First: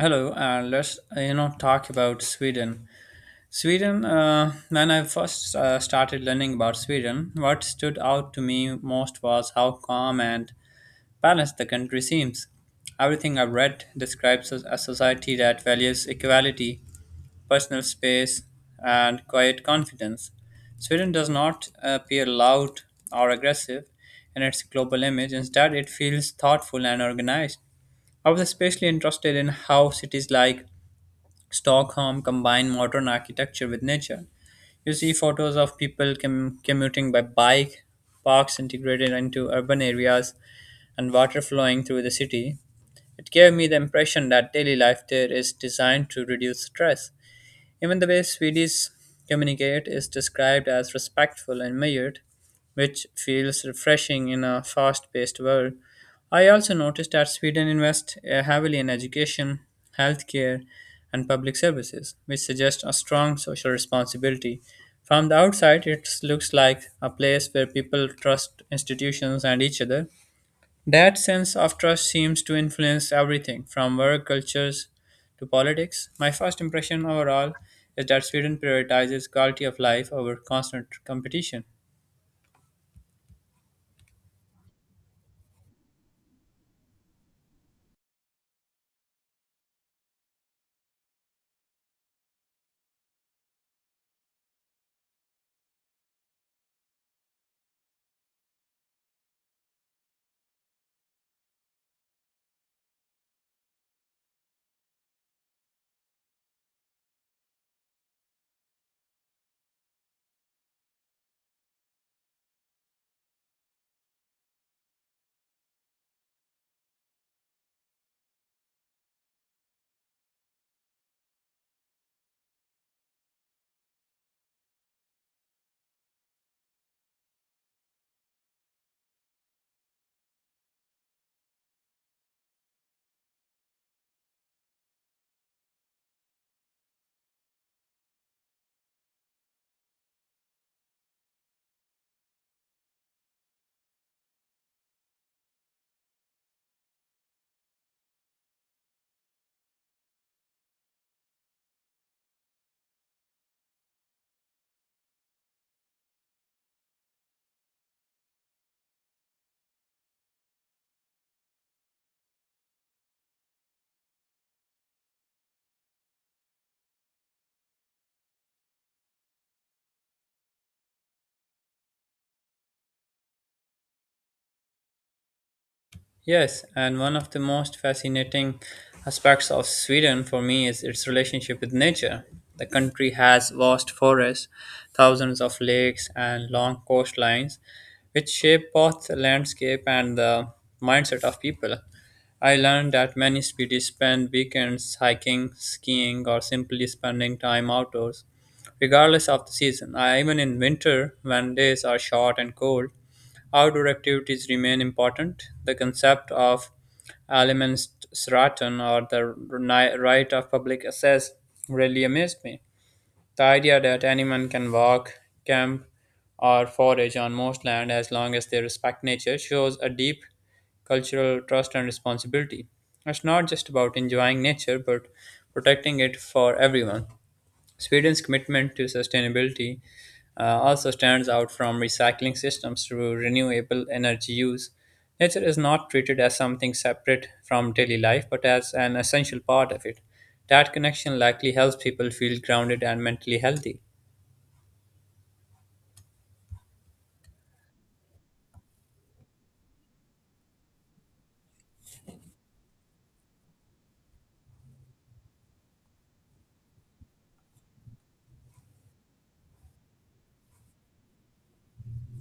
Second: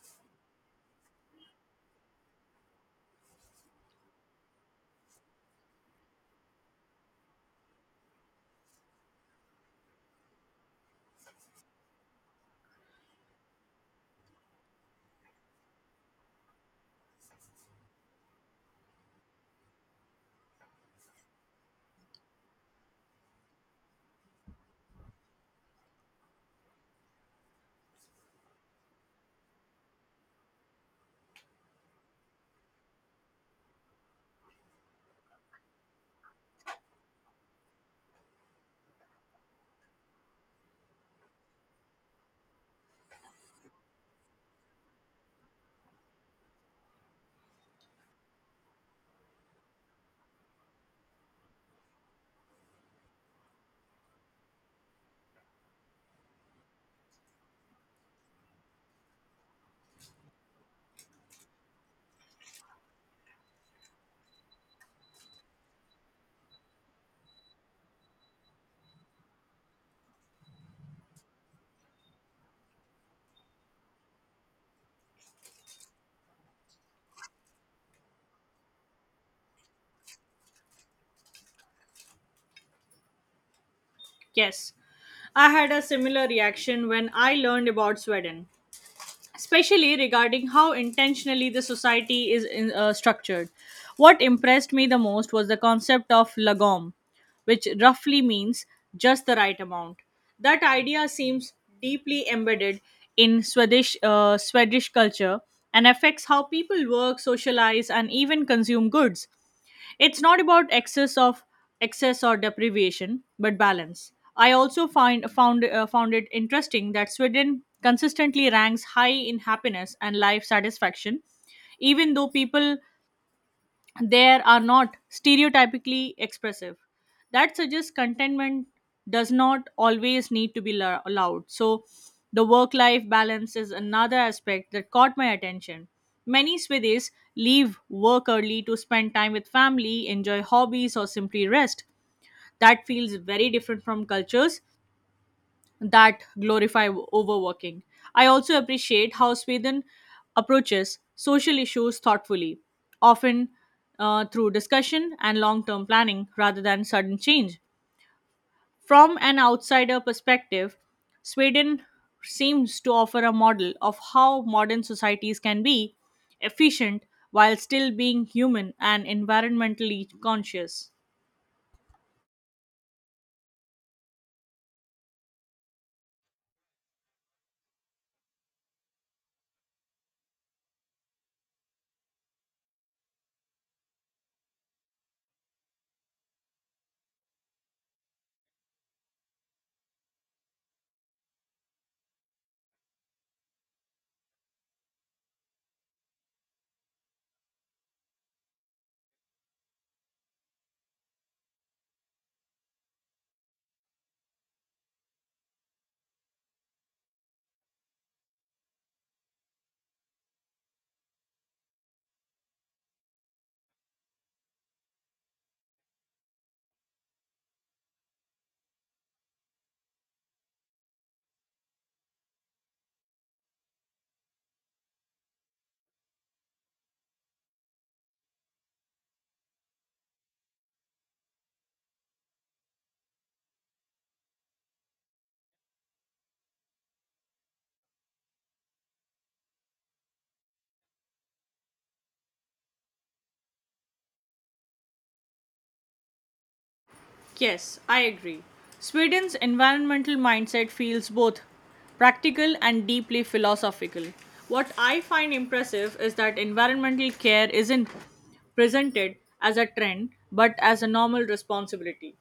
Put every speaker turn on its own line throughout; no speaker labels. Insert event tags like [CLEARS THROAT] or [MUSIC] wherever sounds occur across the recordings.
Let's talk about Sweden. Sweden. When I first started learning about Sweden, what stood out to me most was how calm and balanced the country seems. Everything I've read describes a society that values equality, personal space, and quiet confidence. Sweden does not appear loud or aggressive in its global image. Instead, it feels thoughtful and organized. I was especially interested in how cities like Stockholm combined modern architecture with nature. You see photos of people commuting by bike, parks integrated into urban areas, and water flowing through the city. It gave me the impression that daily life there is designed to reduce stress. Even the way Swedes communicate is described as respectful and measured, which feels refreshing in a fast paced world. I also noticed that Sweden invests heavily in education, healthcare, and public services, which suggests a strong social responsibility. From the outside, it looks like a place where people trust institutions and each other. That sense of trust seems to influence everything from work cultures to politics. My first impression overall is that Sweden prioritizes quality of life over constant competition.
Yes, I had a similar reaction when I learned about Sweden, especially regarding how intentionally the society is structured. What impressed me the most was the concept of lagom, which roughly means just the right amount. That idea seems deeply embedded in Swedish culture and affects how people work, socialize, and even consume goods. It's not about excess or deprivation, but balance. I also find found found it interesting that Sweden consistently ranks high in happiness and life satisfaction, even though people there are not stereotypically expressive. That suggests contentment does not always need to be loud. So, the work life balance is another aspect that caught my attention. Many Swedis leave work early to spend time with family, enjoy hobbies, or simply rest. That feels very different from cultures that glorify overworking. I also appreciate how Sweden approaches social issues thoughtfully, often through discussion and long term planning rather than sudden change. From an outsider perspective, Sweden seems to offer a model of how modern societies can be efficient while still being human and environmentally conscious.
Yes, and one of the most fascinating aspects of Sweden for me is its relationship with nature. The country has vast forests, thousands of lakes, and long coastlines, which shape both the landscape and the mindset of people. I learned that many Swedes spend weekends hiking, skiing, or simply spending time outdoors, regardless of the season. Even in winter, when days are short and cold, outdoor activities remain important. The concept of Allemansraten, or the right of public access, really amazed me. The idea that anyone can walk, camp, or forage on most land as long as they respect nature shows a deep cultural trust and responsibility. It's not just about enjoying nature, but protecting it for everyone. Sweden's commitment to sustainability also stands out, from recycling systems to renewable energy use. Nature is not treated as something separate from daily life, but as an essential part of it. That connection likely helps people feel grounded and mentally healthy.
Yes, I agree. Sweden's environmental mindset feels both practical and deeply philosophical. What I find impressive is that environmental care isn't presented as a trend but as a normal responsibility.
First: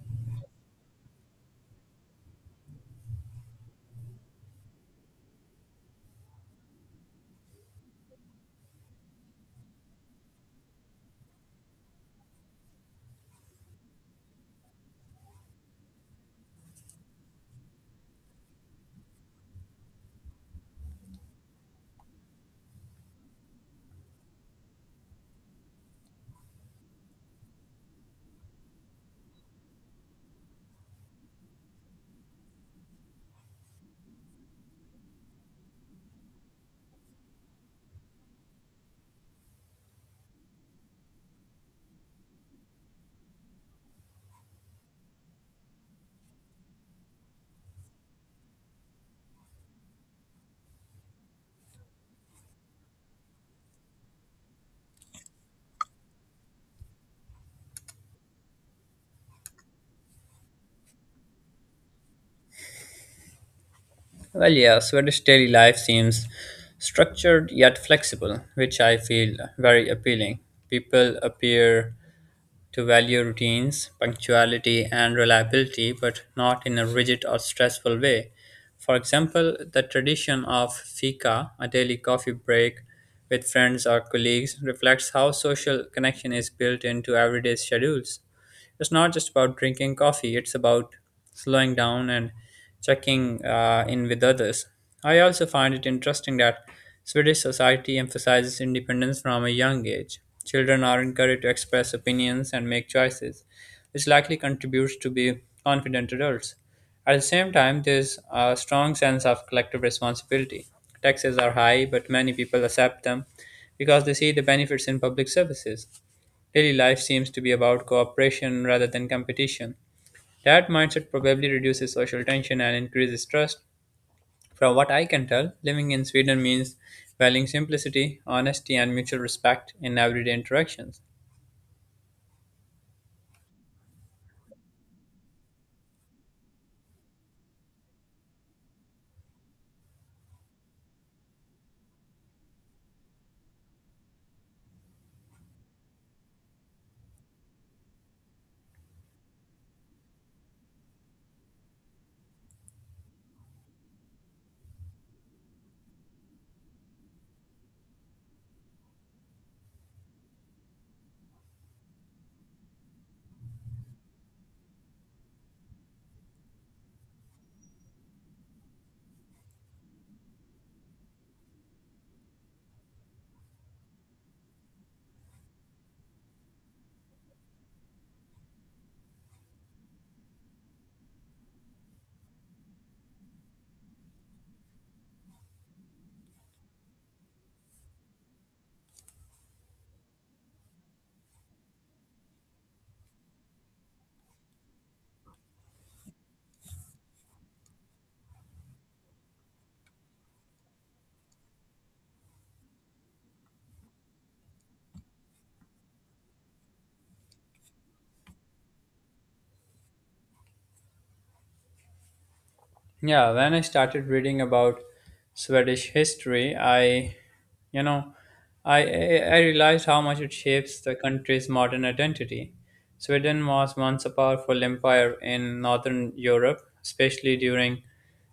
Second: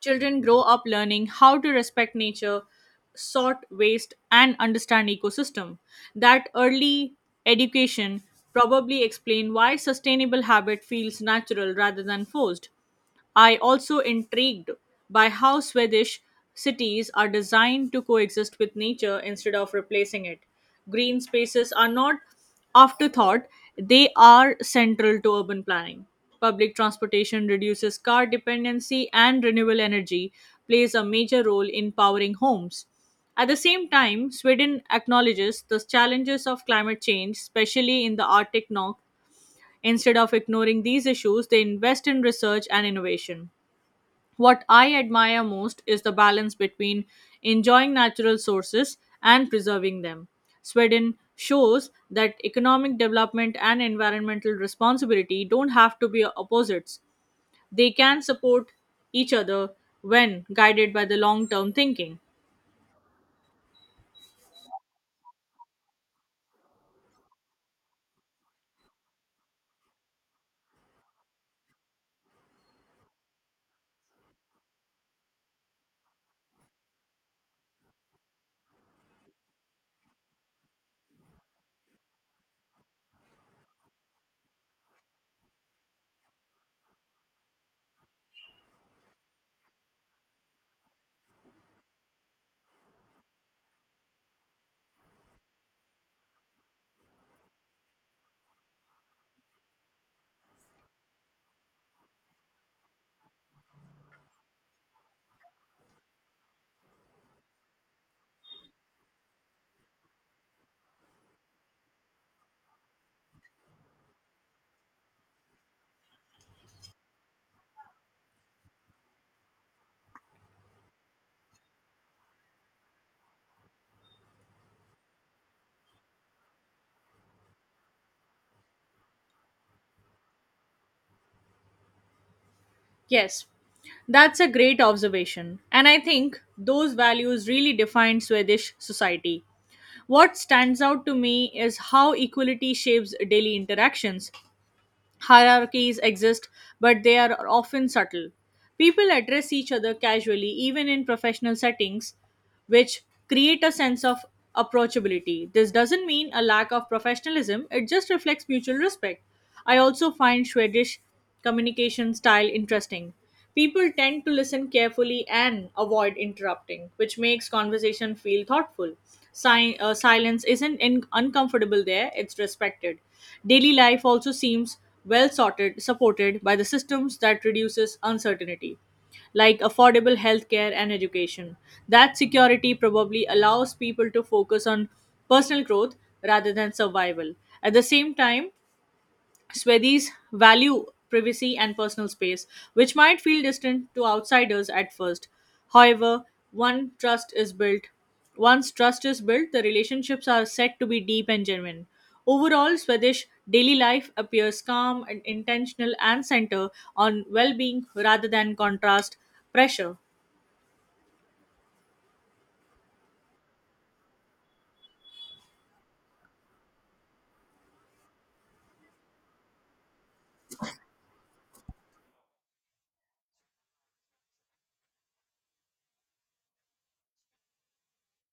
Children grow up learning how to respect nature, sort waste, and understand ecosystem. That early education probably explain why sustainable habit feels natural rather than forced. I also intrigued by how Swedish cities are designed to coexist with nature instead of replacing it. Green spaces are not afterthought, they are central to urban planning. Public transportation reduces car dependency, and renewable energy plays a major role in powering homes. At the same time, Sweden acknowledges the challenges of climate change, especially in the Arctic North. Instead of ignoring these issues, they invest in research and innovation. What I admire most is the balance between enjoying natural sources and preserving them. Sweden shows that economic development and environmental responsibility don't have to be opposites. They can support each other when guided by the long term thinking.
Well, yeah, Swedish daily life seems structured yet flexible, which I feel very appealing. People appear to value routines, punctuality, and reliability, but not in a rigid or stressful way. For example, the tradition of fika, a daily coffee break with friends or colleagues, reflects how social connection is built into everyday schedules. It's not just about drinking coffee, it's about slowing down and checking in with others. I also find it interesting that Swedish society emphasizes independence from a young age. Children are encouraged to express opinions and make choices, which likely contributes to be confident adults. At the same time, there's a strong sense of collective responsibility. Taxes are high, but many people accept them because they see the benefits in public services. Daily life seems to be about cooperation rather than competition. That mindset probably reduces social tension and increases trust. From what I can tell, living in Sweden means valuing simplicity, honesty, and mutual respect in everyday interactions.
Yes, that's a great observation. And I think those values really define Swedish society. What stands out to me is how equality shapes daily interactions. Hierarchies exist, but they are often subtle. People address each other casually, even in professional settings, which create a sense of approachability. This doesn't mean a lack of professionalism, it just reflects mutual respect. I also find Swedish communication style interesting. People tend to listen carefully and avoid interrupting, which makes conversation feel thoughtful. Silence isn't uncomfortable there, it's respected. Daily life also seems well sorted, supported by the systems that reduces uncertainty like affordable healthcare and education. That security probably allows people to focus on personal growth rather than survival. At the same time, Swedis value privacy and personal space, which might feel distant to outsiders at first. However, one trust is built. Once trust is built, the relationships are said to be deep and genuine. Overall, Swedish daily life appears calm and intentional and center on well-being rather than contrast pressure.
Yeah, when I started reading about Swedish history, I, you know, I realized how much it shapes the country's modern identity. Sweden was once a powerful empire in northern Europe, especially during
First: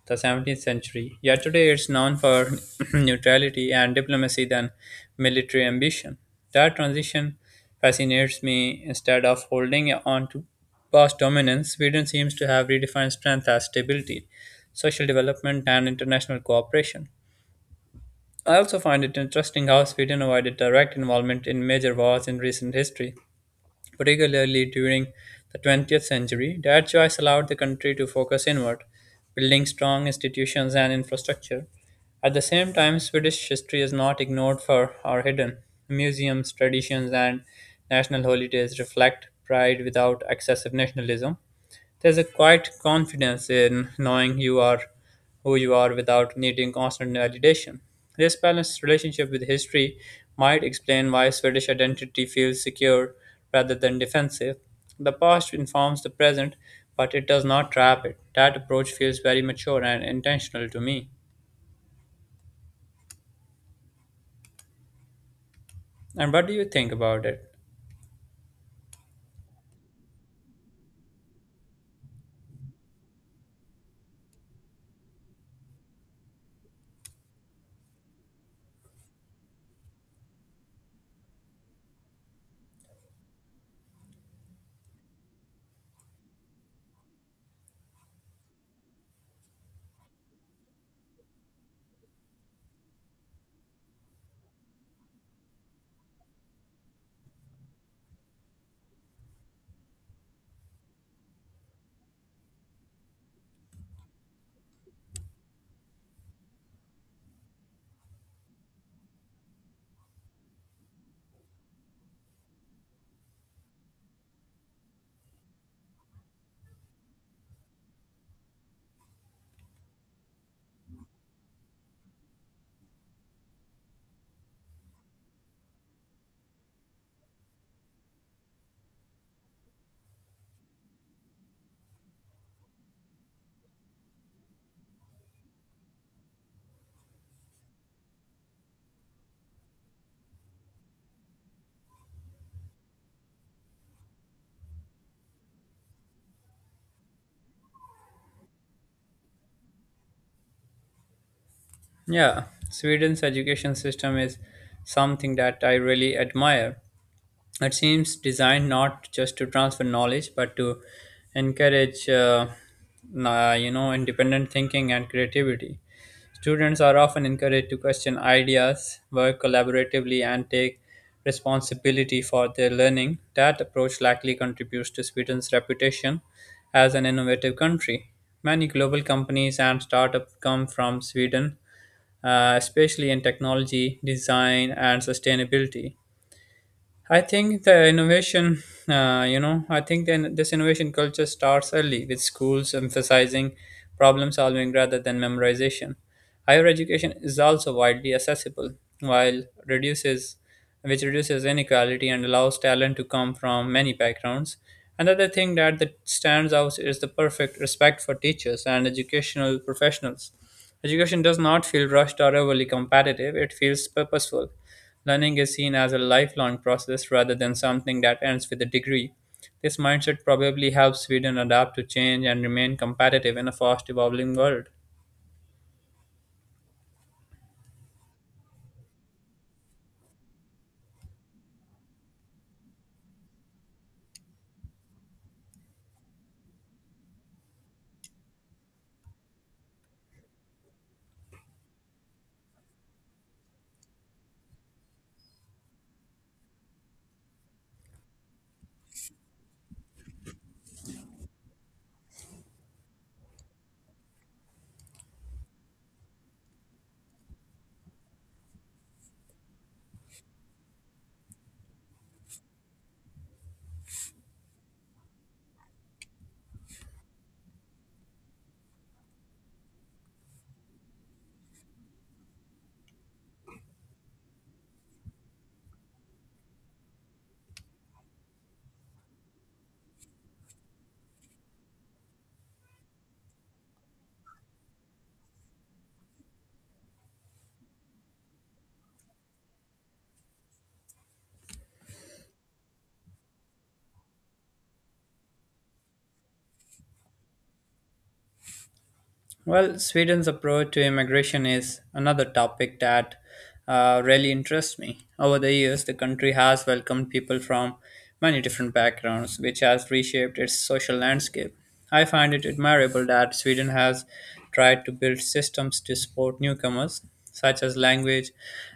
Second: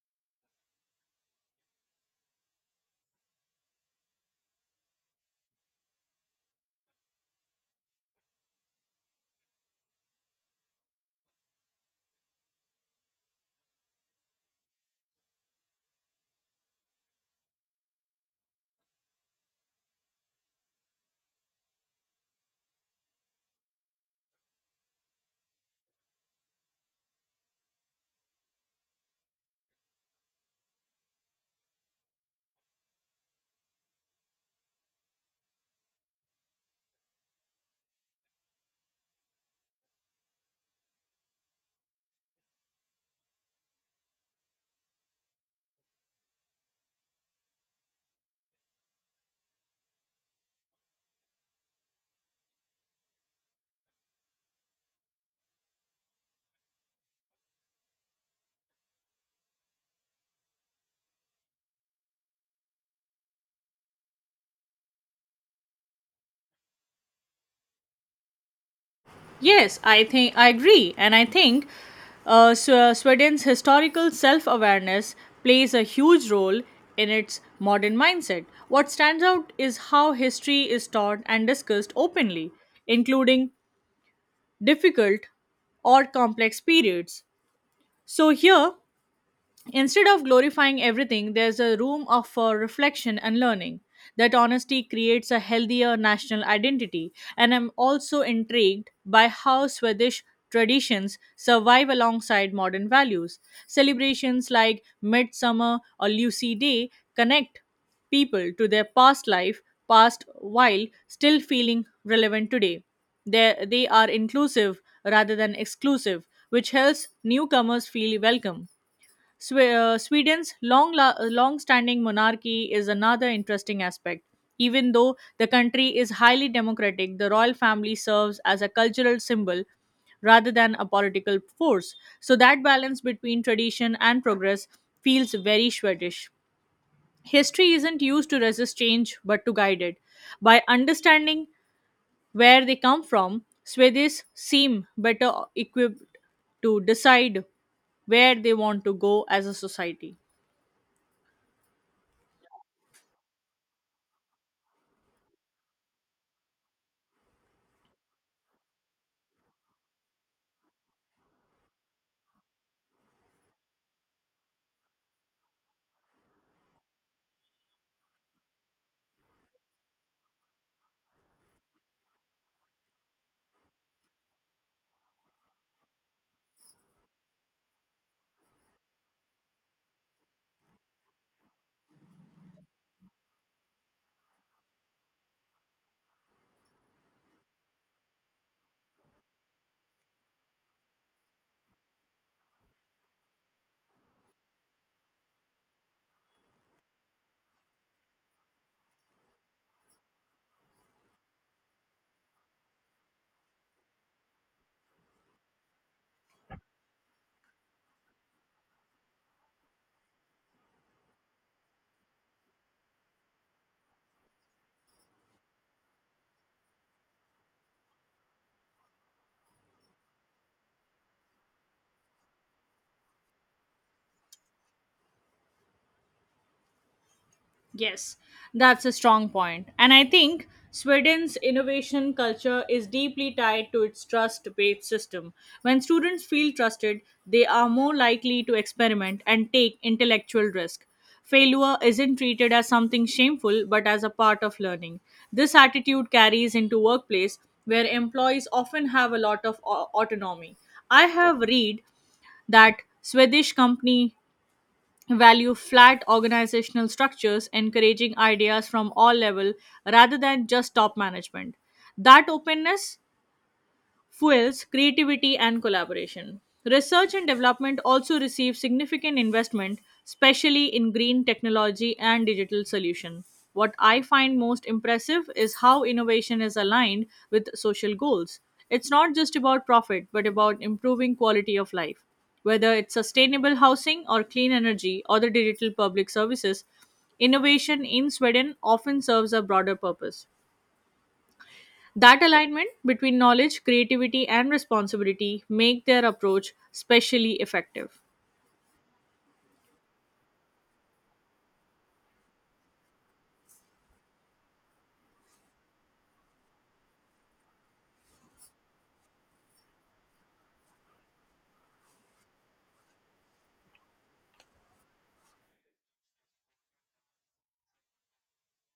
the 17th century. Yet today it's known for [CLEARS THROAT] neutrality and diplomacy than military ambition. That transition fascinates me. Instead of holding on to past dominance, Sweden seems to have redefined strength as stability, social development, and international cooperation. I also find it interesting how Sweden avoided direct involvement in major wars in recent history, particularly during the 20th century. That choice allowed the country to focus inward, building strong institutions and infrastructure. At the same time, Swedish history is not ignored for or hidden. Museums, traditions, and national holidays reflect pride without excessive nationalism. There's a quiet confidence in knowing you are who you are without needing constant validation. This balanced relationship with history might explain why Swedish identity feels secure rather than defensive. The past informs the present, but it does not trap it. That approach feels very mature and intentional to me. And what do you think about it?
Yes, I think I agree, and I think Sweden's historical self-awareness plays a huge role in its modern mindset. What stands out is how history is taught and discussed openly, including difficult or complex periods. So here, instead of glorifying everything, there's for reflection and learning. That honesty creates a healthier national identity, and I'm also intrigued by how Swedish traditions survive alongside modern values. Celebrations like Midsummer or Lucy Day connect people to their past while still feeling relevant today. They are inclusive rather than exclusive, which helps newcomers feel welcome. Sweden's long standing monarchy is another interesting aspect. Even though the country is highly democratic, the royal family serves as a cultural symbol rather than a political force. So that balance between tradition and progress feels very Swedish. History isn't used to resist change but to guide it. By understanding where they come from, Swedes seem better equipped to decide where they want to go as a society.
Yeah, Sweden's education system is something that I really admire. It seems designed not just to transfer knowledge, but to encourage, independent thinking and creativity. Students are often encouraged to question ideas, work collaboratively, and take responsibility for their learning. That approach likely contributes to Sweden's reputation as an innovative country. Many global companies and startups come from Sweden, especially in technology, design, and sustainability. I think the innovation, you know, I think then this innovation culture starts early, with schools emphasizing problem solving rather than memorization. Higher education is also widely accessible, while reduces, which reduces inequality and allows talent to come from many backgrounds. Another thing that stands out is the perfect respect for teachers and educational professionals. Education does not feel rushed or overly competitive; it feels purposeful. Learning is seen as a lifelong process rather than something that ends with a degree. This mindset probably helps Sweden adapt to change and remain competitive in a fast evolving world.
Yes, that's a strong point. And I think Sweden's innovation culture is deeply tied to its trust based system. When students feel trusted, they are more likely to experiment and take intellectual risk. Failure isn't treated as something shameful but as a part of learning. This attitude carries into workplace where employees often have a lot of autonomy. I have read that Swedish company value flat organizational structures encouraging ideas from all level rather than just top management, that openness fuels creativity and collaboration. Research and development also receive significant investment, especially in green technology and digital solution. What I find most impressive is how innovation is aligned with social goals. It's not just about profit, but about improving quality of life. Whether it's sustainable housing or clean energy or the digital public services, innovation in Sweden often serves a broader purpose. That alignment between knowledge, creativity, and responsibility make their approach specially effective.
Well, Sweden's approach to immigration is another topic that really interests me. Over the years, the country has welcomed people from many different backgrounds, which has reshaped its social landscape. I find it admirable that Sweden has tried to build systems to support newcomers, such as language,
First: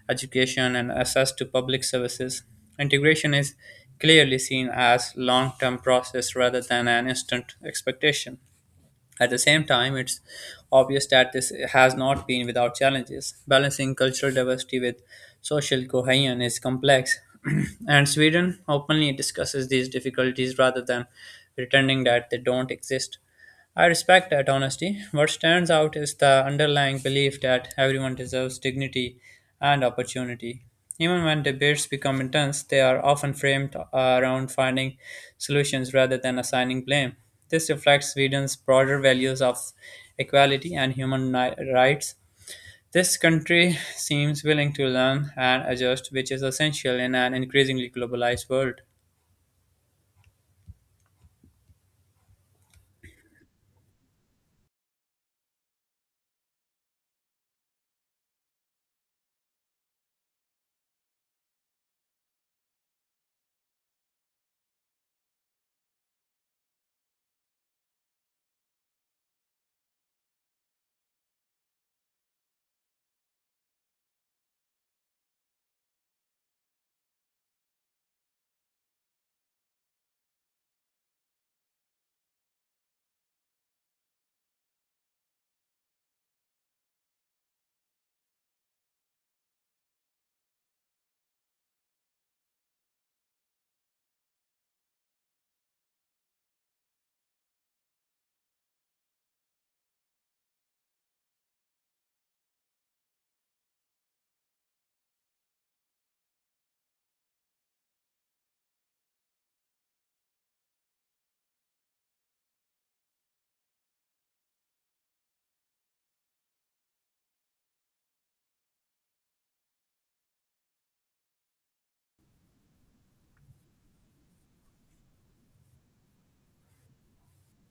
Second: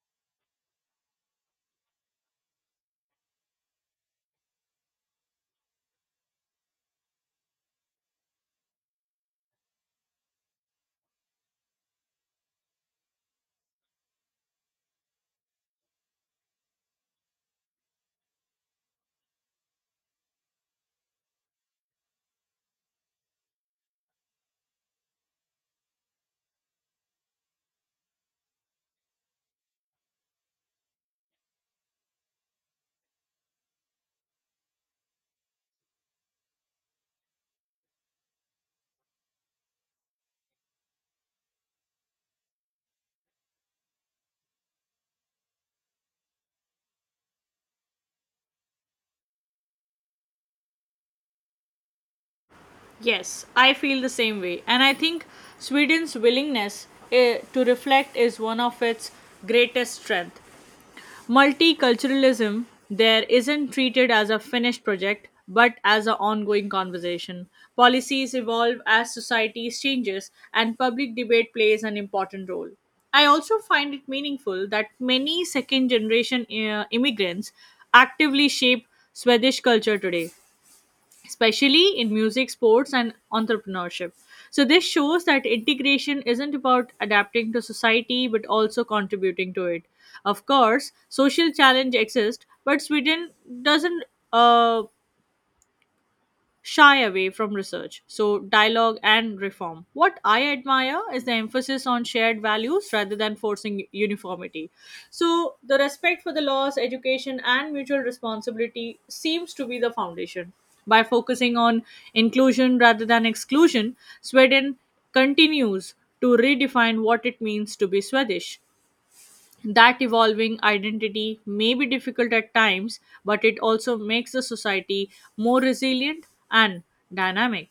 education, and access to public services. Integration is clearly seen as long-term process rather than an instant expectation. At the same time, it's obvious that this has not been without challenges. Balancing cultural diversity with social cohesion is complex, [CLEARS THROAT] and Sweden openly discusses these difficulties rather than pretending that they don't exist. I respect that honesty. What stands out is the underlying belief that everyone deserves dignity and opportunity. Even when debates become intense, they are often framed around finding solutions rather than assigning blame. This reflects Sweden's broader values of equality and human rights. This country seems willing to learn and adjust, which is essential in an increasingly globalized world.
Yes, I feel the same way. And I think Sweden's willingness to reflect is one of its greatest strength. Multiculturalism there isn't treated as a finished project but as an ongoing conversation. Policies evolve as societies changes and public debate plays an important role. I also find it meaningful that many second generation immigrants actively shape Swedish culture today, especially in music, sports, and entrepreneurship. So, this shows that integration isn't about adapting to society but also contributing to it. Of course, social challenge exists, but Sweden doesn't. Uh, Shy away from research. So, dialogue and reform. What I admire is the emphasis on shared values rather than forcing uniformity. So, the respect for the laws, education, and mutual responsibility seems to be the foundation. By focusing on inclusion rather than exclusion, Sweden continues to redefine what it means to be Swedish. That evolving identity may be difficult at times, but it also makes the society more resilient and dynamic.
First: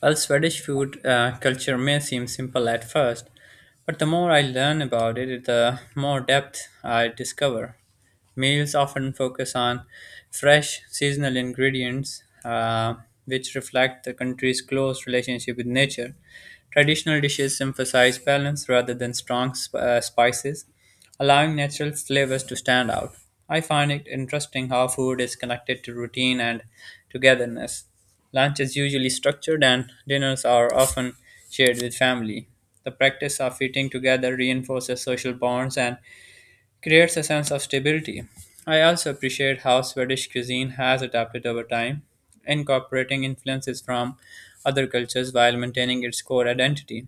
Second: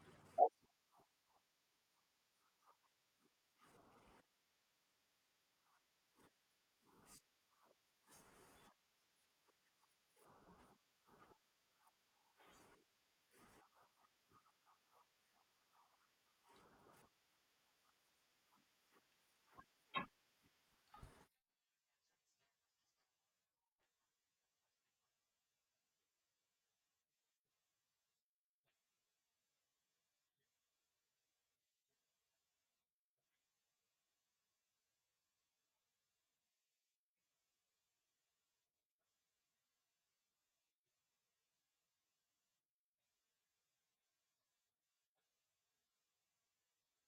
While Swedish food culture may seem simple at first, but the more I learn about it, the more depth I discover. Meals often focus on fresh, seasonal ingredients, which reflect the country's close relationship with nature. Traditional dishes emphasize balance rather than strong spices, allowing natural flavors to stand out. I find it interesting how food is connected to routine and togetherness. Lunch is usually structured and dinners are often shared with family. The practice of eating together reinforces social bonds and creates a sense of stability. I also appreciate how Swedish cuisine has adapted over time, incorporating influences from other cultures while maintaining its core identity.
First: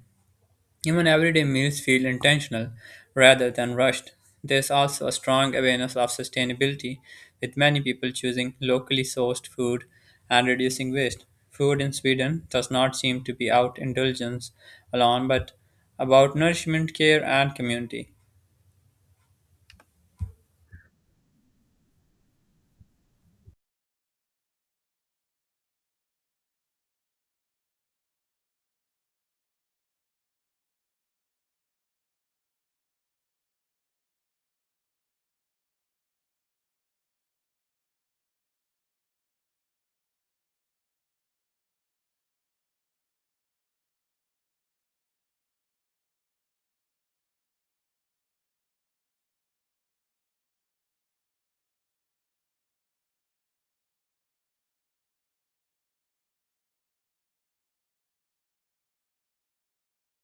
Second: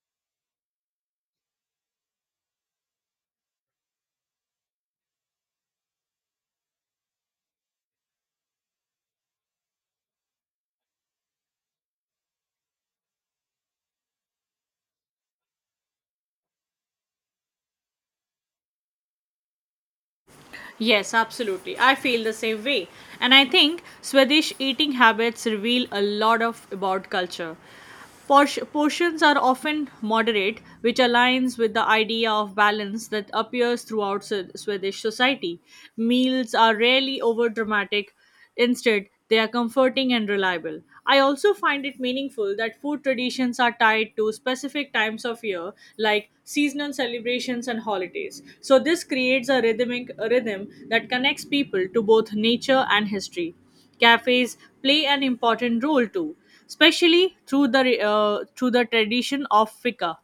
Even everyday meals feel intentional rather than rushed. There's also a strong awareness of sustainability, with many people choosing locally sourced food and reducing waste. Food in Sweden does not seem to be out indulgence alone, but about nourishment, care, and community.
Yes, absolutely. I feel the same way. And I think Swedish eating habits reveal a lot of about culture. Por- Portions are often moderate, which aligns with the idea of balance that appears throughout Swedish society. Meals are rarely over dramatic, instead, they are comforting and reliable. I also find it meaningful that food traditions are tied to specific times of year, like seasonal celebrations and holidays. So, this creates a rhythm that connects people to both nature and history. Cafes play an important role too, especially through the tradition of fika.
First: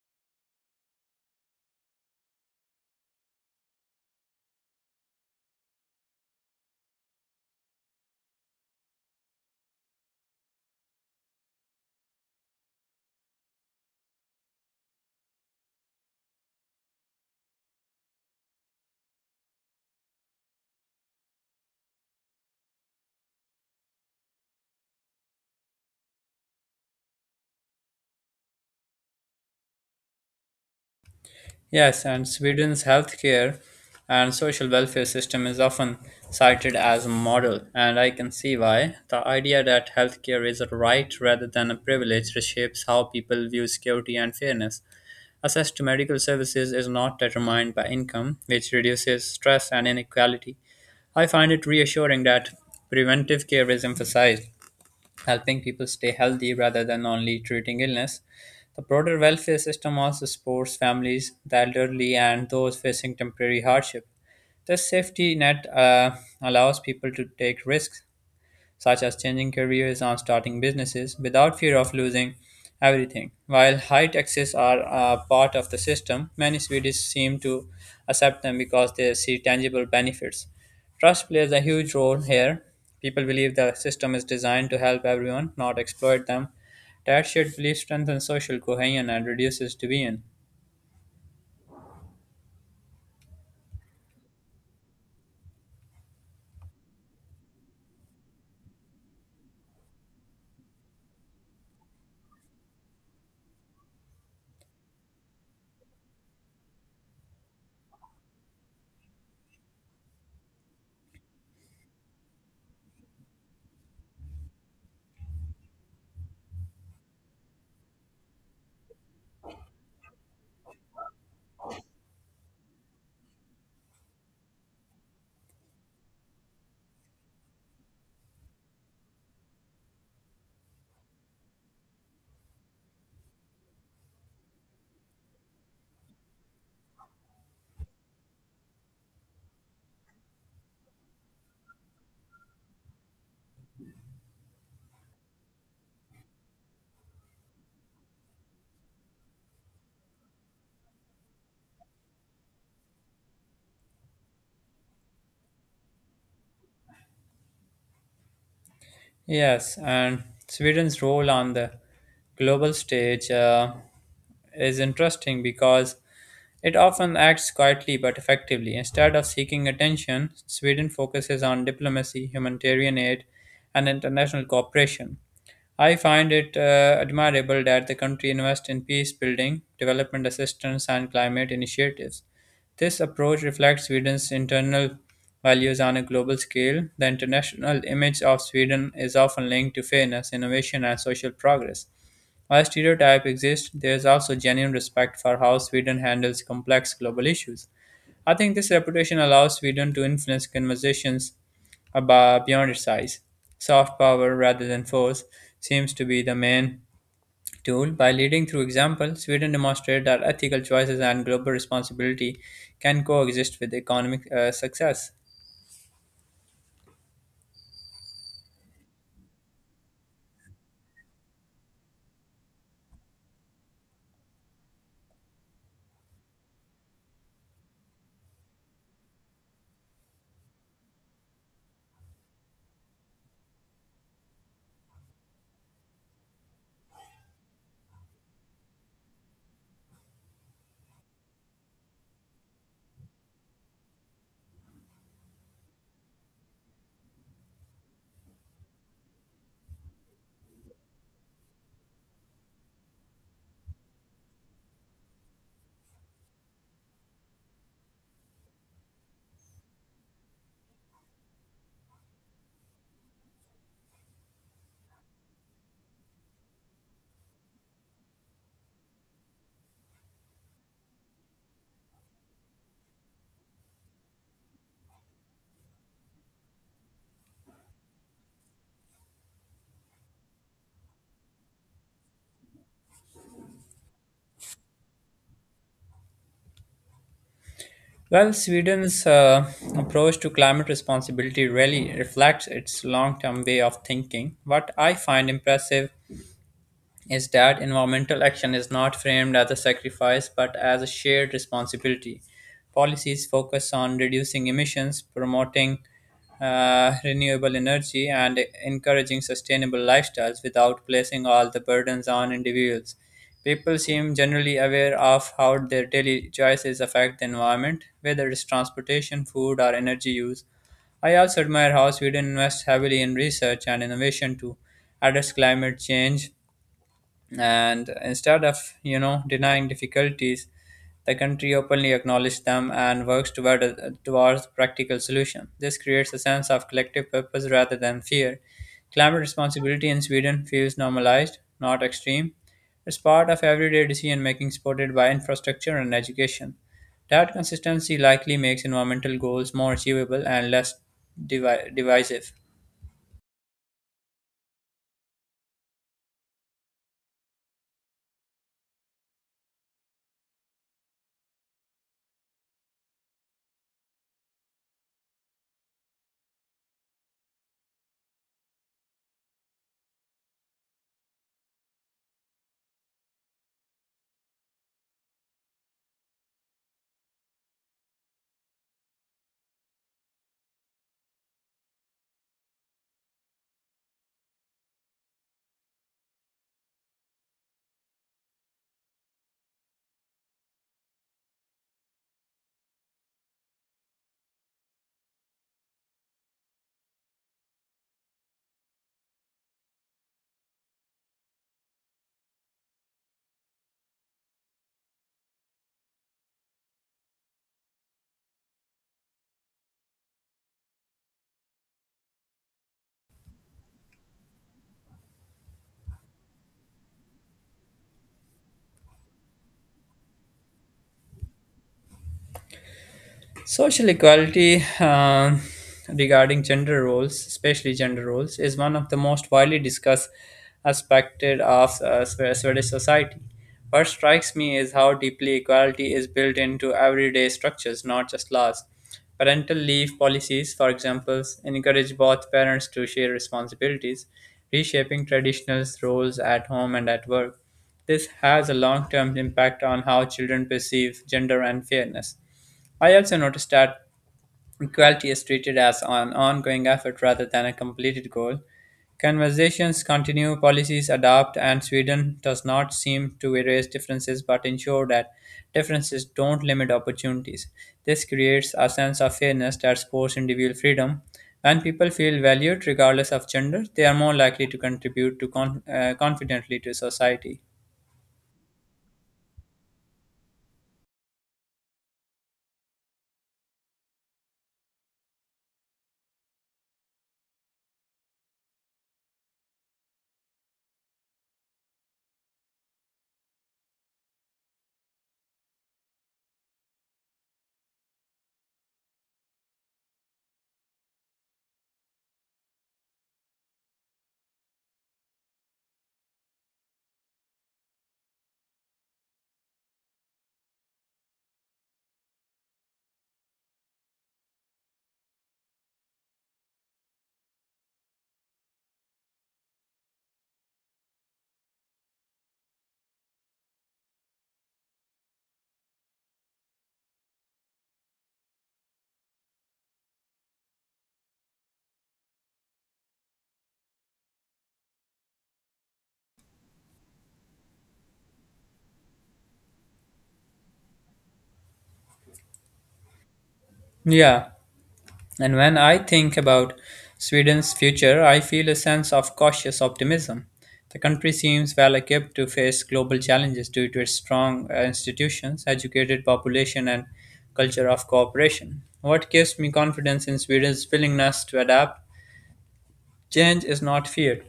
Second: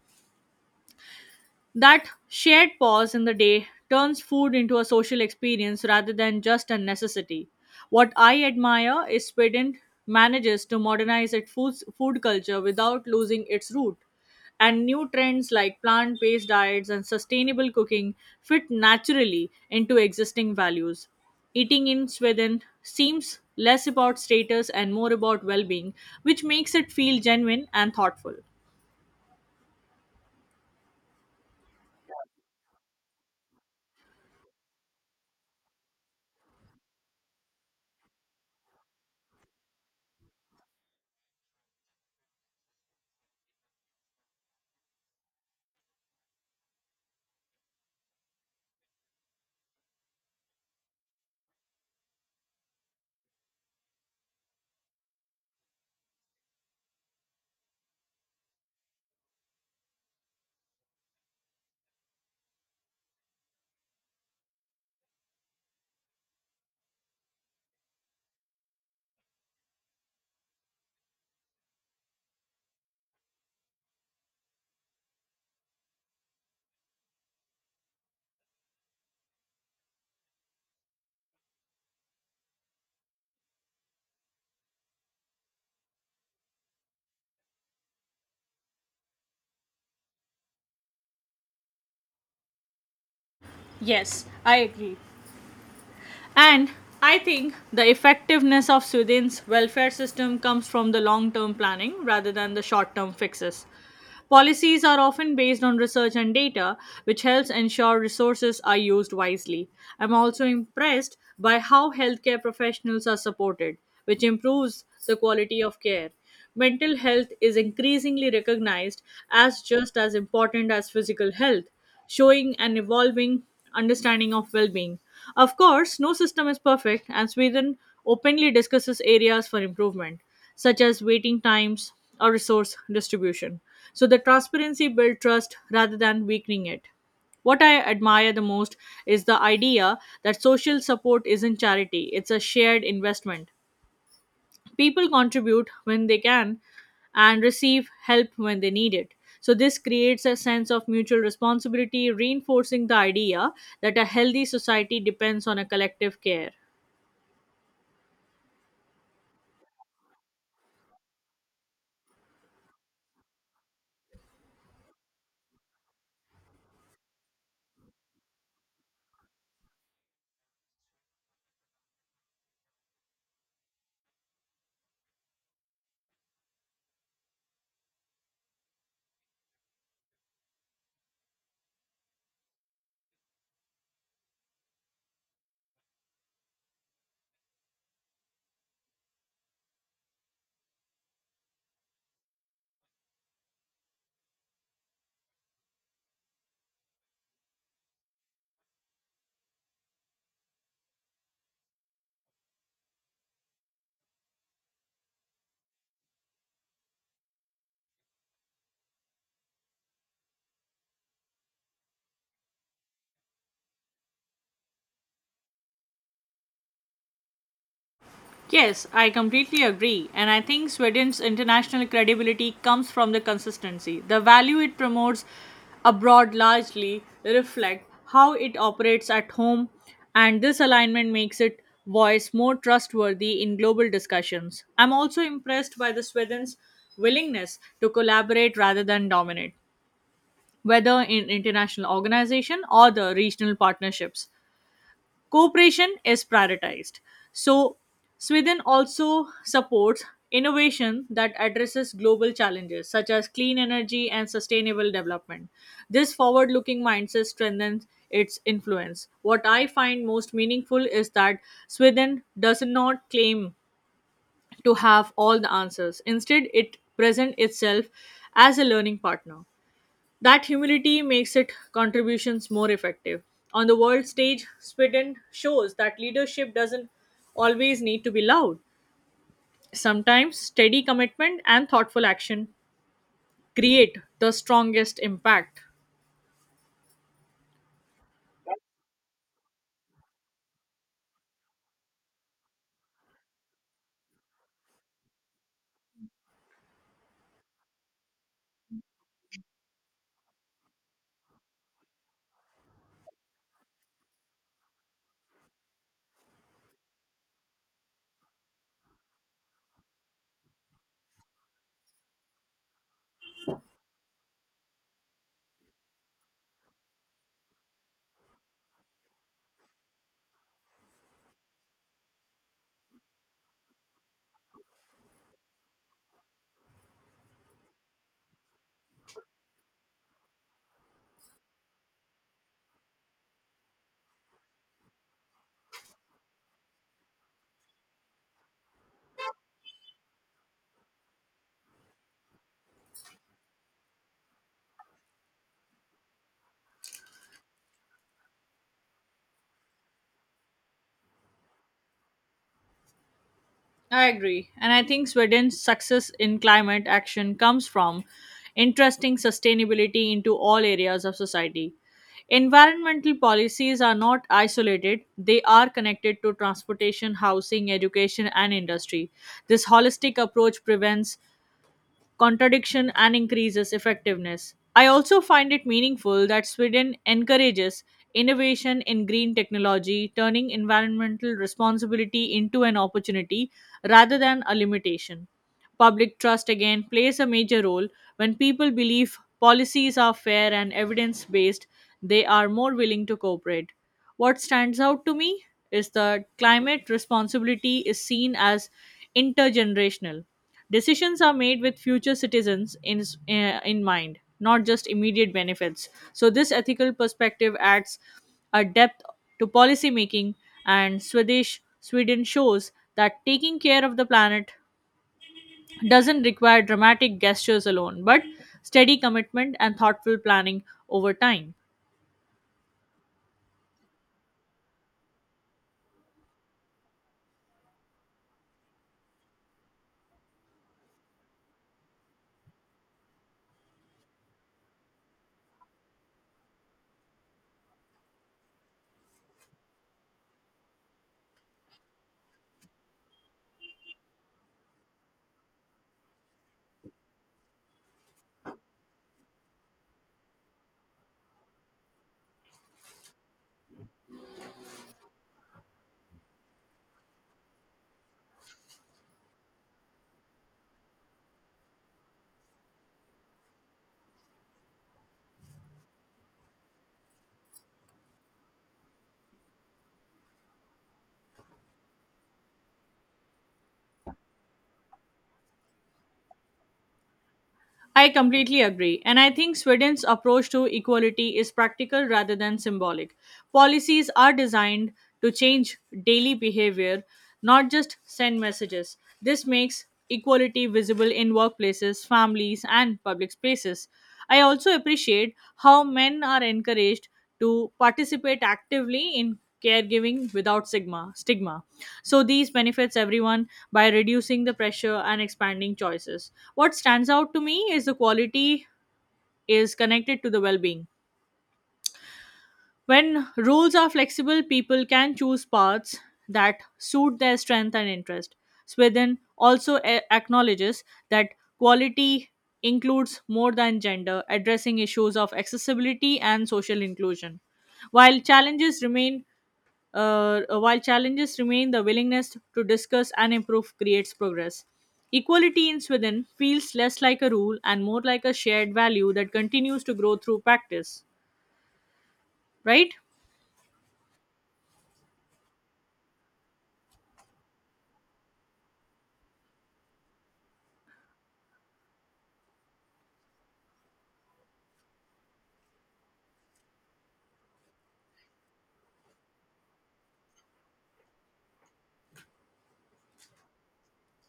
That shared pause in the day turns food into a social experience rather than just a necessity. What I admire is Sweden manages to modernize its food culture without losing its root. And new trends like plant based diets and sustainable cooking fit naturally into existing values. Eating in Sweden seems less about status and more about well being, which makes it feel genuine and thoughtful.
Yes, and Sweden's healthcare and social welfare system is often cited as a model, and I can see why. The idea that healthcare is a right rather than a privilege reshapes how people view security and fairness. Access to medical services is not determined by income, which reduces stress and inequality. I find it reassuring that preventive care is emphasized, helping people stay healthy rather than only treating illness. The broader welfare system also supports families, the elderly, and those facing temporary hardship. This safety net allows people to take risks such as changing careers and starting businesses, without fear of losing everything. While high taxes are a part of the system, many Swedes seem to accept them because they see tangible benefits. Trust plays a huge role here. People believe the system is designed to help everyone, not exploit them. That shared belief strengthens social cohesion and reduces division.
Yes, I agree. And I think the effectiveness of Sweden's welfare system comes from the long term planning rather than the short term fixes. Policies are often based on research and data, which helps ensure resources are used wisely. I'm also impressed by how healthcare professionals are supported, which improves the quality of care. Mental health is increasingly recognized as just as important as physical health, showing an evolving understanding of well being. Of course, no system is perfect, and Sweden openly discusses areas for improvement, such as waiting times or resource distribution. So, the transparency builds trust rather than weakening it. What I admire the most is the idea that social support isn't charity, it's a shared investment. People contribute when they can and receive help when they need it. So, this creates a sense of mutual responsibility, reinforcing the idea that a healthy society depends on a collective care.
Yes, and Sweden's role on the global stage is interesting because it often acts quietly but effectively. Instead of seeking attention, Sweden focuses on diplomacy, humanitarian aid, and international cooperation. I find it admirable that the country invests in peace building, development assistance, and climate initiatives. This approach reflects Sweden's internal values on a global scale. The international image of Sweden is often linked to fairness, innovation, and social progress. While stereotypes exist, there is also genuine respect for how Sweden handles complex global issues. I think this reputation allows Sweden to influence conversations about beyond its size. Soft power rather than force seems to be the main tool. By leading through example, Sweden demonstrated that ethical choices and global responsibility can coexist with economic success.
Yes, I completely agree. And I think Sweden's international credibility comes from the consistency. The value it promotes abroad largely reflect how it operates at home, and this alignment makes it voice more trustworthy in global discussions. I'm also impressed by the Sweden's willingness to collaborate rather than dominate, whether in international organization or the regional partnerships. Cooperation is prioritized. So, Sweden also supports innovation that addresses global challenges such as clean energy and sustainable development. This forward looking mindset strengthens its influence. What I find most meaningful is that Sweden does not claim to have all the answers. Instead, it presents itself as a learning partner. That humility makes its contributions more effective. On the world stage, Sweden shows that leadership doesn't always need to be loud. Sometimes steady commitment and thoughtful action create the strongest impact.
Well, Sweden's approach to climate responsibility really reflects its long term way of thinking. What I find impressive is that environmental action is not framed as a sacrifice but as a shared responsibility. Policies focus on reducing emissions, promoting renewable energy, and encouraging sustainable lifestyles without placing all the burdens on individuals. People seem generally aware of how their daily choices affect the environment, whether it's transportation, food, or energy use. I also admire how Sweden invests heavily in research and innovation to address climate change, and instead of denying difficulties, the country openly acknowledges them and works towards practical solution. This creates a sense of collective purpose rather than fear. Climate responsibility in Sweden feels normalized, not extreme. It's part of everyday decision making, supported by infrastructure and education. That consistency likely makes environmental goals more achievable and less divisive.
I agree. And I think Sweden's success in climate action comes from interesting sustainability into all areas of society. Environmental policies are not isolated, they are connected to transportation, housing, education, and industry. This holistic approach prevents contradiction and increases effectiveness. I also find it meaningful that Sweden encourages innovation in green technology, turning environmental responsibility into an opportunity rather than a limitation. Public trust again plays a major role when people believe policies are fair and evidence based, they are more willing to cooperate. What stands out to me is that climate responsibility is seen as intergenerational. Decisions are made with future citizens in mind, not just immediate benefits. So, this ethical perspective adds a depth to policy making, and Swedish Sweden shows that taking care of the planet doesn't require dramatic gestures alone, but steady commitment and thoughtful planning over time.
Social equality regarding gender roles, especially gender roles, is one of the most widely discussed aspects of Swedish society. What strikes me is how deeply equality is built into everyday structures, not just laws. Parental leave policies, for example, encourage both parents to share responsibilities, reshaping traditional roles at home and at work. This has a long term impact on how children perceive gender and fairness. I also noticed that equality is treated as an ongoing effort rather than a completed goal. Conversations continue, policies adapt, and Sweden does not seem to erase differences but ensure that differences don't limit opportunities. This creates a sense of fairness that supports individual freedom. When people feel valued regardless of gender, they are more likely to contribute to confidently to society.
I completely agree. And I think Sweden's approach to equality is practical rather than symbolic. Policies are designed to change daily behavior, not just send messages. This makes equality visible in workplaces, families, and public spaces. I also appreciate how men are encouraged to participate actively in caregiving without stigma, so these benefits everyone by reducing the pressure and expanding choices. What stands out to me is the quality is connected to the well being. When rules are flexible, people can choose paths that suit their strength and interest. Sweden also acknowledges that quality includes more than gender, addressing issues of accessibility and social inclusion. While challenges remain, while challenges remain, the willingness to discuss and improve creates progress. Equality in Sweden feels less like a rule and more like a shared value that continues to grow through practice, right?
Yeah, and when I think about Sweden's future, I feel a sense of cautious optimism. The country seems well equipped to face global challenges due to its strong institutions, educated population, and culture of cooperation. What gives me confidence in Sweden's willingness to adapt? Change is not feared.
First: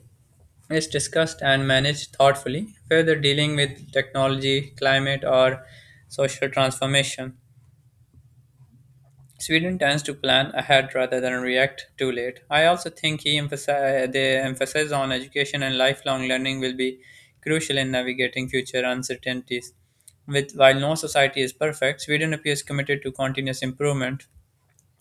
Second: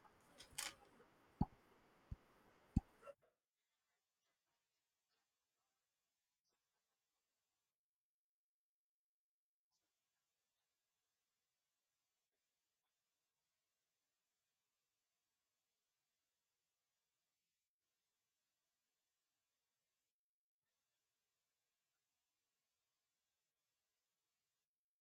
It's discussed and managed thoughtfully, whether dealing with technology, climate, or social transformation. Sweden tends to plan ahead rather than react too late. I also think the emphasis on education and lifelong learning will be crucial in navigating future uncertainties. While no society is perfect, Sweden appears committed to continuous improvement.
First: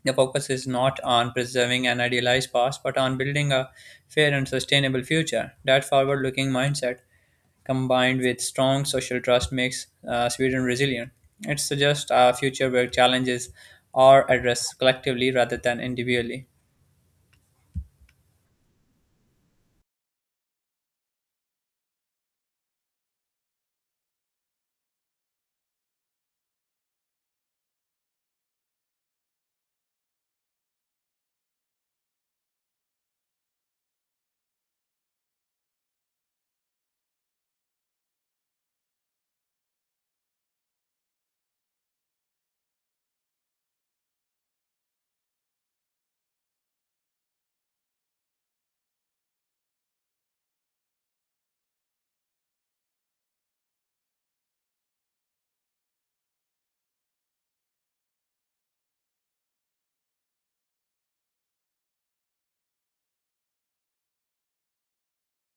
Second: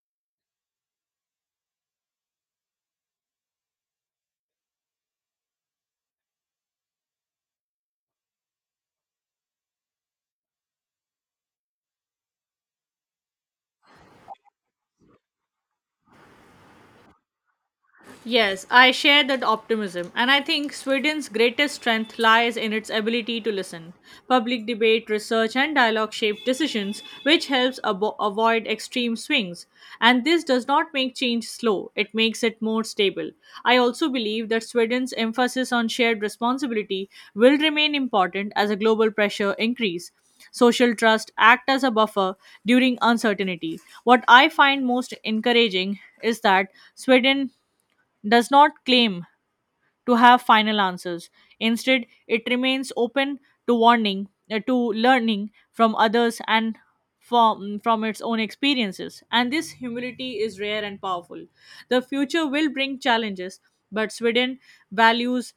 The focus is not on preserving an idealized past, but on building a fair and sustainable future. That forward looking mindset, combined with strong social trust, makes Sweden resilient. It suggests a future where challenges are addressed collectively rather than individually.
Yes, I share that optimism, and I think Sweden's greatest strength lies in its ability to listen. Public debate, research, and dialogue shape decisions, which helps avoid extreme swings. And this does not make change slow, it makes it more stable. I also believe that Sweden's emphasis on shared responsibility will remain important as a global pressure increase social trust act as a buffer during uncertainty. What I find most encouraging is that Sweden does not claim to have final answers. Instead, it remains open to to learning from others and from its own experiences. And this humility is rare and powerful. The future will bring challenges, but Sweden values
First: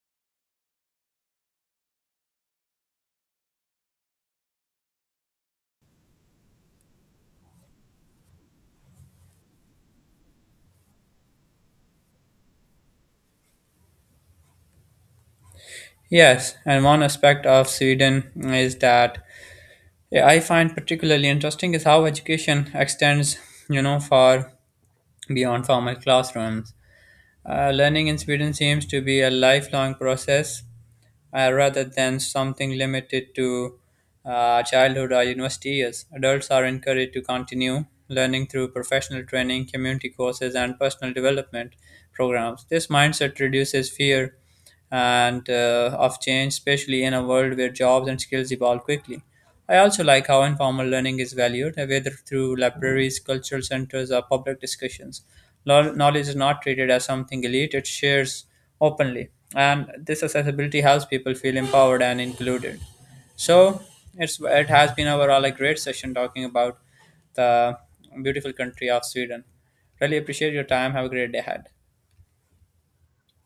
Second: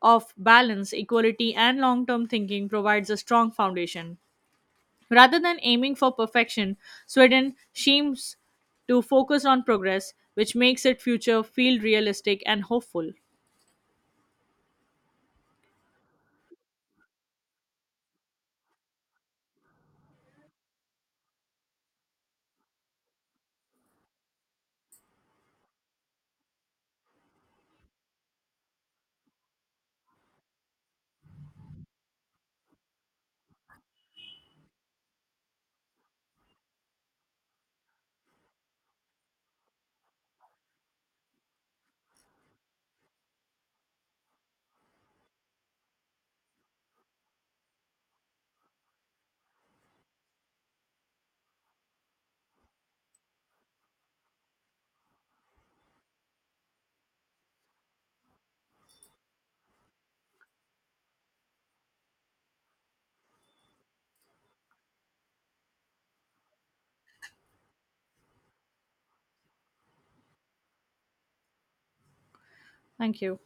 of balance, equality, and long term thinking provides a strong foundation. Rather than aiming for perfection, Sweden seems to focus on progress, which makes its future feel realistic and hopeful.
Yes, and one aspect of Sweden is that I find particularly interesting is how education extends, you know, far beyond formal classrooms. Learning in Sweden seems to be a lifelong process, rather than something limited to childhood or university years. Adults are encouraged to continue learning through professional training, community courses, and personal development programs. This mindset reduces fear and of change, especially in a world where jobs and skills evolve quickly. I also like how informal learning is valued, whether through libraries, cultural centers, or public discussions. Knowledge is not treated as something elite, it shares openly. And this accessibility helps people feel empowered and included. So it has been overall a great session talking about the beautiful country of Sweden. Really appreciate your time. Have a great day ahead.
Thank you.